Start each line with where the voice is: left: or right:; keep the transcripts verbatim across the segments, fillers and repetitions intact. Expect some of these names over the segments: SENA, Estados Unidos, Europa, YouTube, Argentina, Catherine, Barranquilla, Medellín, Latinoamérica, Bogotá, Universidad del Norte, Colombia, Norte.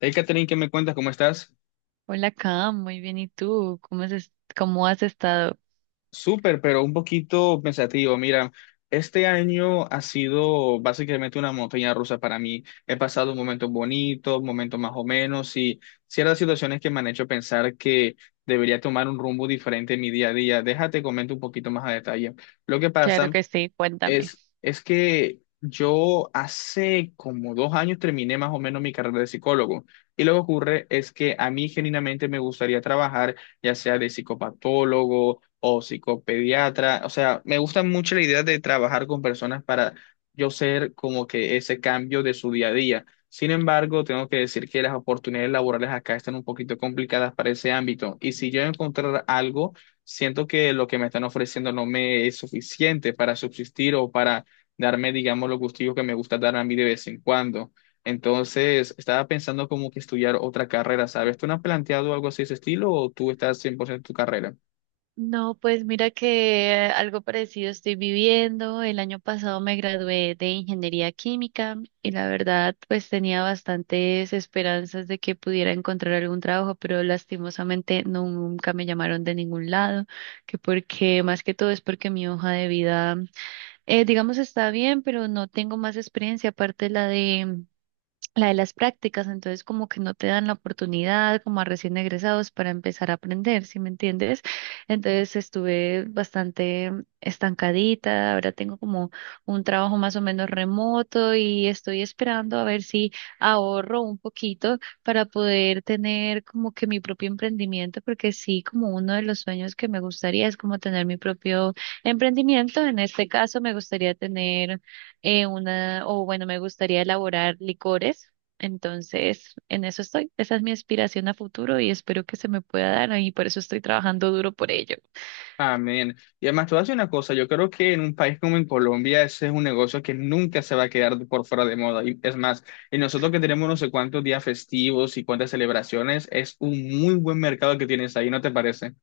left: Hey, Catherine, ¿qué me cuentas? ¿Cómo estás?
right: Hola, Cam, muy bien. ¿Y tú? ¿Cómo has, es- ¿cómo has estado?
left: Súper, pero un poquito pensativo. Mira, este año ha sido básicamente una montaña rusa para mí. He pasado momentos bonitos, momentos más o menos, y ciertas situaciones que me han hecho pensar que debería tomar un rumbo diferente en mi día a día. Déjate comento un poquito más a detalle. Lo que
right: Claro
left: pasa.
right: que sí, cuéntame.
left: Es, es que yo hace como dos años terminé más o menos mi carrera de psicólogo y lo que ocurre es que a mí genuinamente me gustaría trabajar ya sea de psicopatólogo o psicopediatra, o sea, me gusta mucho la idea de trabajar con personas para yo ser como que ese cambio de su día a día. Sin embargo, tengo que decir que las oportunidades laborales acá están un poquito complicadas para ese ámbito y si yo encontrar algo siento que lo que me están ofreciendo no me es suficiente para subsistir o para darme, digamos, los gustillos que me gusta dar a mí de vez en cuando. Entonces, estaba pensando como que estudiar otra carrera, ¿sabes? ¿Tú no has planteado algo así de ese estilo o tú estás cien por ciento en tu carrera?
right: No, pues mira que eh, algo parecido estoy viviendo. El año pasado me gradué de ingeniería química y la verdad, pues tenía bastantes esperanzas de que pudiera encontrar algún trabajo, pero lastimosamente nunca me llamaron de ningún lado, que porque más que todo es porque mi hoja de vida, eh, digamos, está bien, pero no tengo más experiencia aparte de la de la de las prácticas, entonces como que no te dan la oportunidad como a recién egresados para empezar a aprender, ¿sí me entiendes? Entonces estuve bastante mm, estancadita, ahora tengo como un trabajo más o menos remoto y estoy esperando a ver si ahorro un poquito para poder tener como que mi propio emprendimiento, porque sí, como uno de los sueños que me gustaría es como tener mi propio emprendimiento. En este caso me gustaría tener eh, una, o bueno, me gustaría elaborar licores. Entonces, en eso estoy. Esa es mi aspiración a futuro y espero que se me pueda dar y por eso estoy trabajando duro por ello.
left: Amén. Y además, te voy a decir una cosa, yo creo que en un país como en Colombia ese es un negocio que nunca se va a quedar por fuera de moda. Y es más, y nosotros que tenemos no sé cuántos días festivos y cuántas celebraciones, es un muy buen mercado que tienes ahí, ¿no te parece?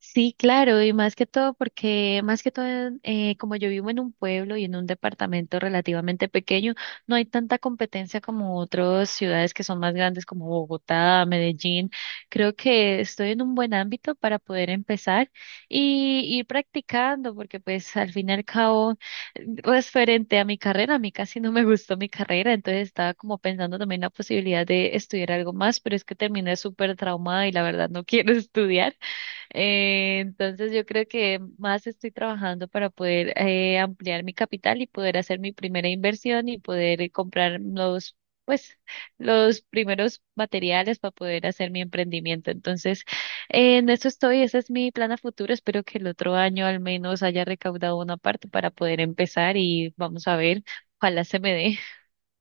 right: Sí, claro, y más que todo porque, más que todo, eh, como yo vivo en un pueblo y en un departamento relativamente pequeño, no hay tanta competencia como otras ciudades que son más grandes como Bogotá, Medellín. Creo que estoy en un buen ámbito para poder empezar y ir practicando, porque pues al fin y al cabo, referente a mi carrera, a mí casi no me gustó mi carrera, entonces estaba como pensando también la posibilidad de estudiar algo más, pero es que terminé súper traumada y la verdad no quiero estudiar. Eh, entonces yo creo que más estoy trabajando para poder eh, ampliar mi capital y poder hacer mi primera inversión y poder eh, comprar los, pues, los primeros materiales para poder hacer mi emprendimiento. Entonces, eh, en eso estoy, ese es mi plan a futuro. Espero que el otro año al menos haya recaudado una parte para poder empezar y vamos a ver, ojalá se me dé.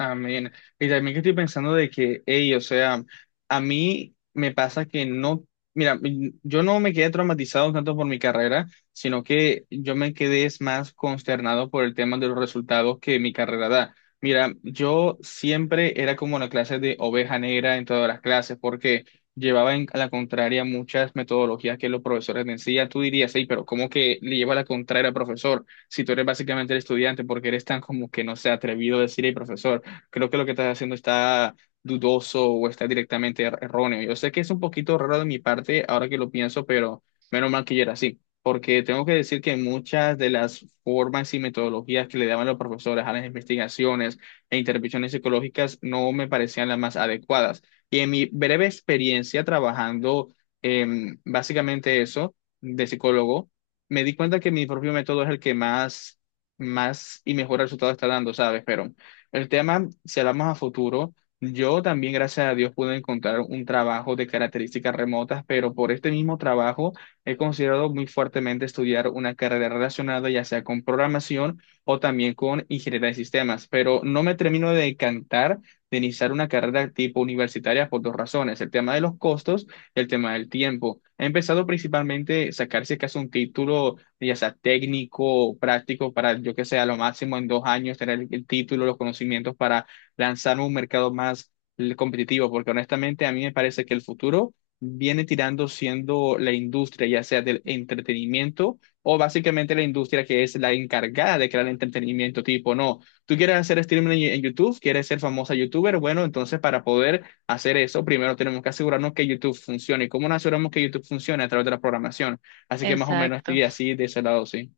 left: Amén. Y también que estoy pensando de que, hey, o sea, a mí me pasa que no, mira, mm, yo no me quedé traumatizado tanto por mi carrera, sino que yo me quedé es más consternado por el tema de los resultados que mi carrera da. Mira, yo siempre era como la clase de oveja negra en todas las clases, porque llevaba en- a la contraria muchas metodologías que los profesores me enseñan. Tú dirías, hey, pero ¿cómo que le lleva a la contraria al profesor? Si tú eres básicamente el estudiante, porque eres tan como que no se atrevido a decir, hey, profesor, creo que lo que estás haciendo está dudoso o está directamente er- erróneo. Yo sé que es un poquito raro de mi parte ahora que lo pienso, pero menos mal que yo era así, porque tengo que decir que muchas de las formas y metodologías que le daban los profesores a las investigaciones e intervenciones psicológicas no me parecían las más adecuadas. Y en mi breve experiencia trabajando en básicamente eso de psicólogo, me di cuenta que mi propio método es el que más, más y mejor resultado está dando, ¿sabes? Pero el tema, si hablamos a futuro, yo también, gracias a Dios, pude encontrar un trabajo de características remotas, pero por este mismo trabajo he considerado muy fuertemente estudiar una carrera relacionada, ya sea con programación o también con ingeniería de sistemas, pero no me termino de encantar de iniciar una carrera tipo universitaria por dos razones: el tema de los costos y el tema del tiempo. He empezado principalmente a sacarse casi un título ya sea técnico o práctico, para yo que sé, a lo máximo en dos años tener el, el título, los conocimientos para lanzar un mercado más eh, competitivo, porque honestamente a mí me parece que el futuro viene tirando siendo la industria, ya sea del entretenimiento o básicamente la industria que es la encargada de crear entretenimiento, tipo, no, tú quieres hacer streaming en en YouTube, quieres ser famosa youtuber, bueno, entonces para poder hacer eso, primero tenemos que asegurarnos que YouTube funcione. ¿Y cómo nos aseguramos que YouTube funcione? A través de la programación. Así que más o menos
right: Exacto.
left: estoy así de ese lado, sí.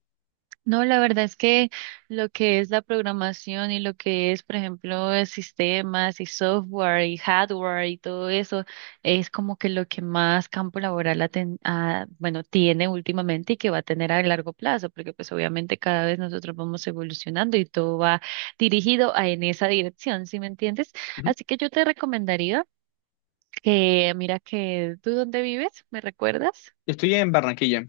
right: No, la verdad es que lo que es la programación y lo que es, por ejemplo, eh, sistemas y software y hardware y todo eso es como que lo que más campo laboral ha ten- ha- bueno, tiene últimamente y que va a tener a largo plazo, porque pues obviamente cada vez nosotros vamos evolucionando y todo va dirigido a, en esa dirección, ¿sí me entiendes?
left: Ujú.
right: Así que yo te recomendaría que, mira que tú dónde vives, ¿me recuerdas?
left: Estoy en Barranquilla.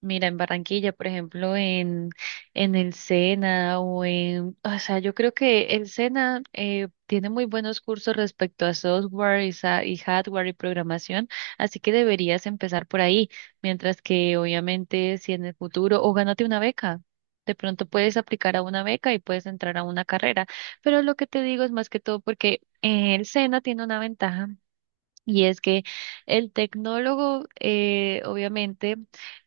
right: Mira, en Barranquilla, por ejemplo, en, en el Sena o en, o sea, yo creo que el Sena eh, tiene muy buenos cursos respecto a software y, sa- y hardware y programación, así que deberías empezar por ahí, mientras que obviamente si en el futuro, o gánate una beca. De pronto puedes aplicar a una beca y puedes entrar a una carrera, pero lo que te digo es más que todo porque eh, el SENA tiene una ventaja y es que el tecnólogo, eh, obviamente,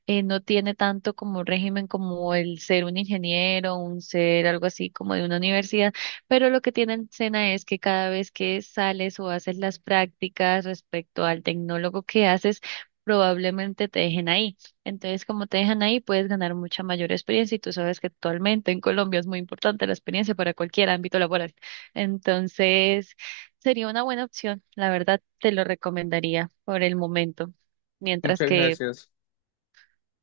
right: eh, no tiene tanto como régimen como el ser un ingeniero, un ser algo así como de una universidad, pero lo que tiene en Sena es que cada vez que sales o haces las prácticas respecto al tecnólogo que haces, probablemente te dejen ahí. Entonces, como te dejan ahí, puedes ganar mucha mayor experiencia y tú sabes que actualmente en Colombia es muy importante la experiencia para cualquier ámbito laboral. Entonces... sería una buena opción, la verdad te lo recomendaría por el momento. Mientras
left: Muchas
right: que,
left: gracias.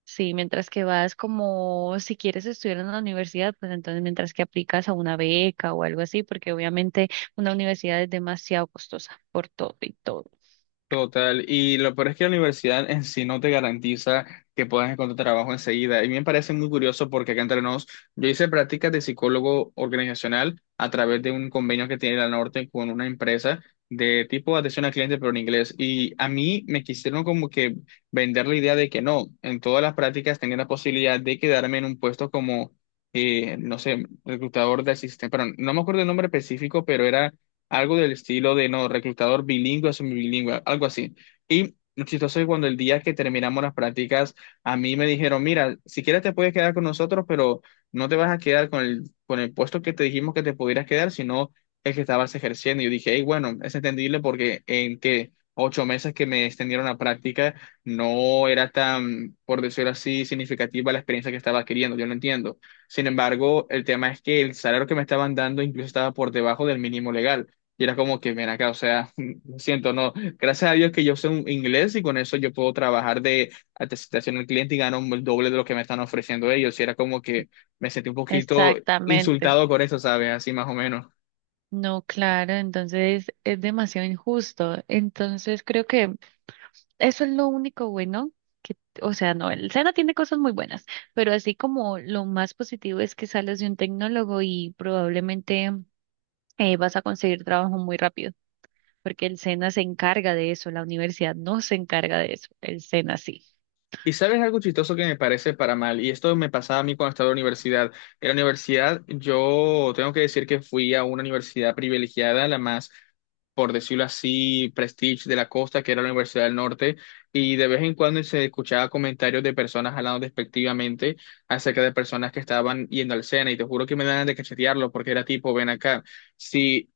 right: sí, mientras que vas, como si quieres estudiar en la universidad, pues entonces mientras que aplicas a una beca o algo así, porque obviamente una universidad es demasiado costosa por todo y todo.
left: Total, y lo peor es que la universidad en sí no te garantiza que puedas encontrar trabajo enseguida. Y me parece muy curioso porque acá entre nos, yo hice prácticas de psicólogo organizacional a través de un convenio que tiene la Norte con una empresa de tipo atención al cliente, pero en inglés. Y a mí me quisieron como que vender la idea de que no, en todas las prácticas tenía la posibilidad de quedarme en un puesto como, eh, no sé, reclutador de asistente, pero no me acuerdo el nombre específico, pero era algo del estilo de no, reclutador bilingüe o semibilingüe, algo así. Y lo chistoso es cuando el día que terminamos las prácticas, a mí me dijeron, mira, si quieres te puedes quedar con nosotros, pero no te vas a quedar con el, con el puesto que te dijimos que te pudieras quedar, sino el que estabas ejerciendo. Y yo dije, hey, bueno, es entendible porque en que ocho meses que me extendieron la práctica, no era tan, por decirlo así, significativa la experiencia que estaba adquiriendo, yo lo entiendo. Sin embargo, el tema es que el salario que me estaban dando incluso estaba por debajo del mínimo legal. Y era como que, ven acá, o sea, lo siento, no. Gracias a Dios que yo sé un inglés y con eso yo puedo trabajar de atención al cliente y gano el doble de lo que me están ofreciendo ellos. Y era como que me sentí un poquito
right: Exactamente.
left: insultado con eso, ¿sabes? Así más o menos.
right: No, claro, entonces es demasiado injusto. Entonces creo que eso es lo único bueno que, o sea, no, el SENA tiene cosas muy buenas, pero así como lo más positivo es que sales de un tecnólogo y probablemente eh, vas a conseguir trabajo muy rápido, porque el SENA se encarga de eso, la universidad no se encarga de eso, el SENA sí.
left: Y sabes algo chistoso que me parece para mal, y esto me pasaba a mí cuando estaba en la universidad. En la universidad yo tengo que decir que fui a una universidad privilegiada, la más, por decirlo así, prestige de la costa, que era la Universidad del Norte, y de vez en cuando se escuchaba comentarios de personas hablando despectivamente acerca de personas que estaban yendo al SENA, y te juro que me dan ganas de cachetearlo, porque era tipo, ven acá, si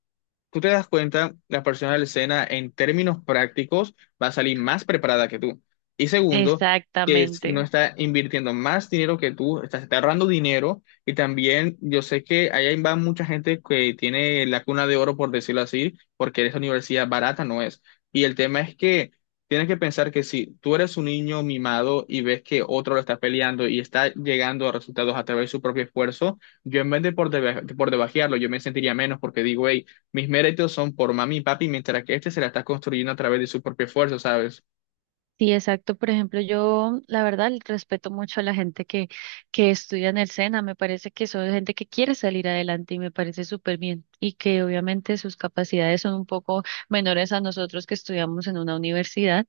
left: tú te das cuenta, la persona de la escena en términos prácticos va a salir más preparada que tú. Y segundo, que es- no
right: Exactamente.
left: está invirtiendo más dinero que tú, está, está ahorrando dinero. Y también yo sé que allá va mucha gente que tiene la cuna de oro, por decirlo así, porque esa universidad barata no es. Y el tema es que tienes que pensar que si tú eres un niño mimado y ves que otro lo está peleando y está llegando a resultados a través de su propio esfuerzo, yo en vez de por, deba- por debajearlo, yo me sentiría menos porque digo, "Ey, mis méritos son por mami y papi, mientras que este se la está construyendo a través de su propio esfuerzo, ¿sabes?
right: Sí, exacto. Por ejemplo, yo la verdad respeto mucho a la gente que, que estudia en el SENA. Me parece que son gente que quiere salir adelante y me parece súper bien. Y que obviamente sus capacidades son un poco menores a nosotros que estudiamos en una universidad.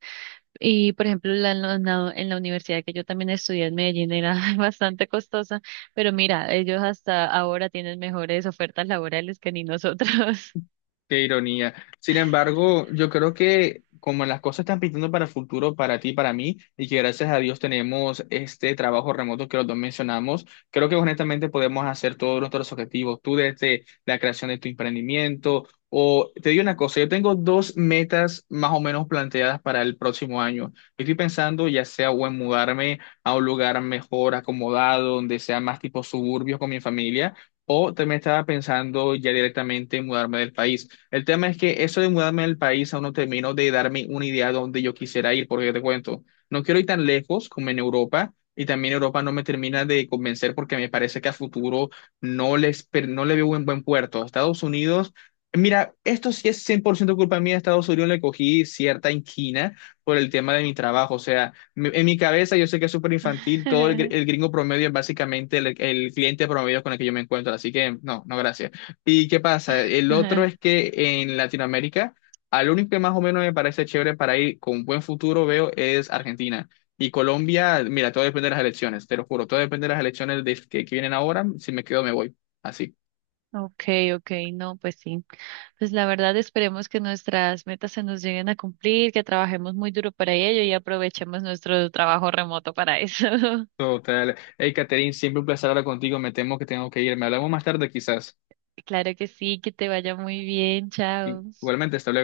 right: Y por ejemplo, la, en la, la- en la universidad que yo también estudié en Medellín era bastante costosa. Pero mira, ellos hasta ahora tienen mejores ofertas laborales que ni nosotros.
left: Qué ironía. Sin embargo, yo creo que como las cosas están pintando para el futuro, para ti, para mí, y que gracias a Dios tenemos este trabajo remoto que los dos mencionamos, creo que honestamente podemos hacer todos nuestros objetivos. Tú desde la creación de tu emprendimiento, o te digo una cosa, yo tengo dos metas más o menos planteadas para el próximo año. Estoy pensando ya sea o en mudarme a un lugar mejor acomodado, donde sea más tipo suburbios con mi familia. O también estaba pensando ya directamente en mudarme del país. El tema es que eso de mudarme del país aún no termino de darme una idea de dónde yo quisiera ir, porque te cuento, no quiero ir tan lejos como en Europa, y también Europa no me termina de convencer porque me parece que a futuro no les, per- no le veo un buen puerto. Estados Unidos, mira, esto sí es cien por ciento culpa mía, a Estados Unidos le cogí cierta inquina por el tema de mi trabajo, o sea, me- en mi cabeza yo sé que es súper infantil, todo el, gr- el gringo promedio es básicamente el, el cliente promedio con el que yo me encuentro, así que no, no, gracias. ¿Y qué pasa? El otro es que en Latinoamérica, al único que más o menos me parece chévere para ir con buen futuro, veo, es Argentina. Y Colombia, mira, todo depende de las elecciones, te lo juro, todo depende de las elecciones de- que, que vienen ahora. Si me quedo, me voy. Así.
right: Okay, okay, no, pues sí. Pues la verdad esperemos que nuestras metas se nos lleguen a cumplir, que trabajemos muy duro para ello y aprovechemos nuestro trabajo remoto para eso.
left: Total. Hey, Catherine, siempre un placer hablar contigo. Me temo que tengo que ir. Me hablamos más tarde, quizás.
right: Claro que sí, que te vaya muy bien, chao.
left: Igualmente, hasta luego.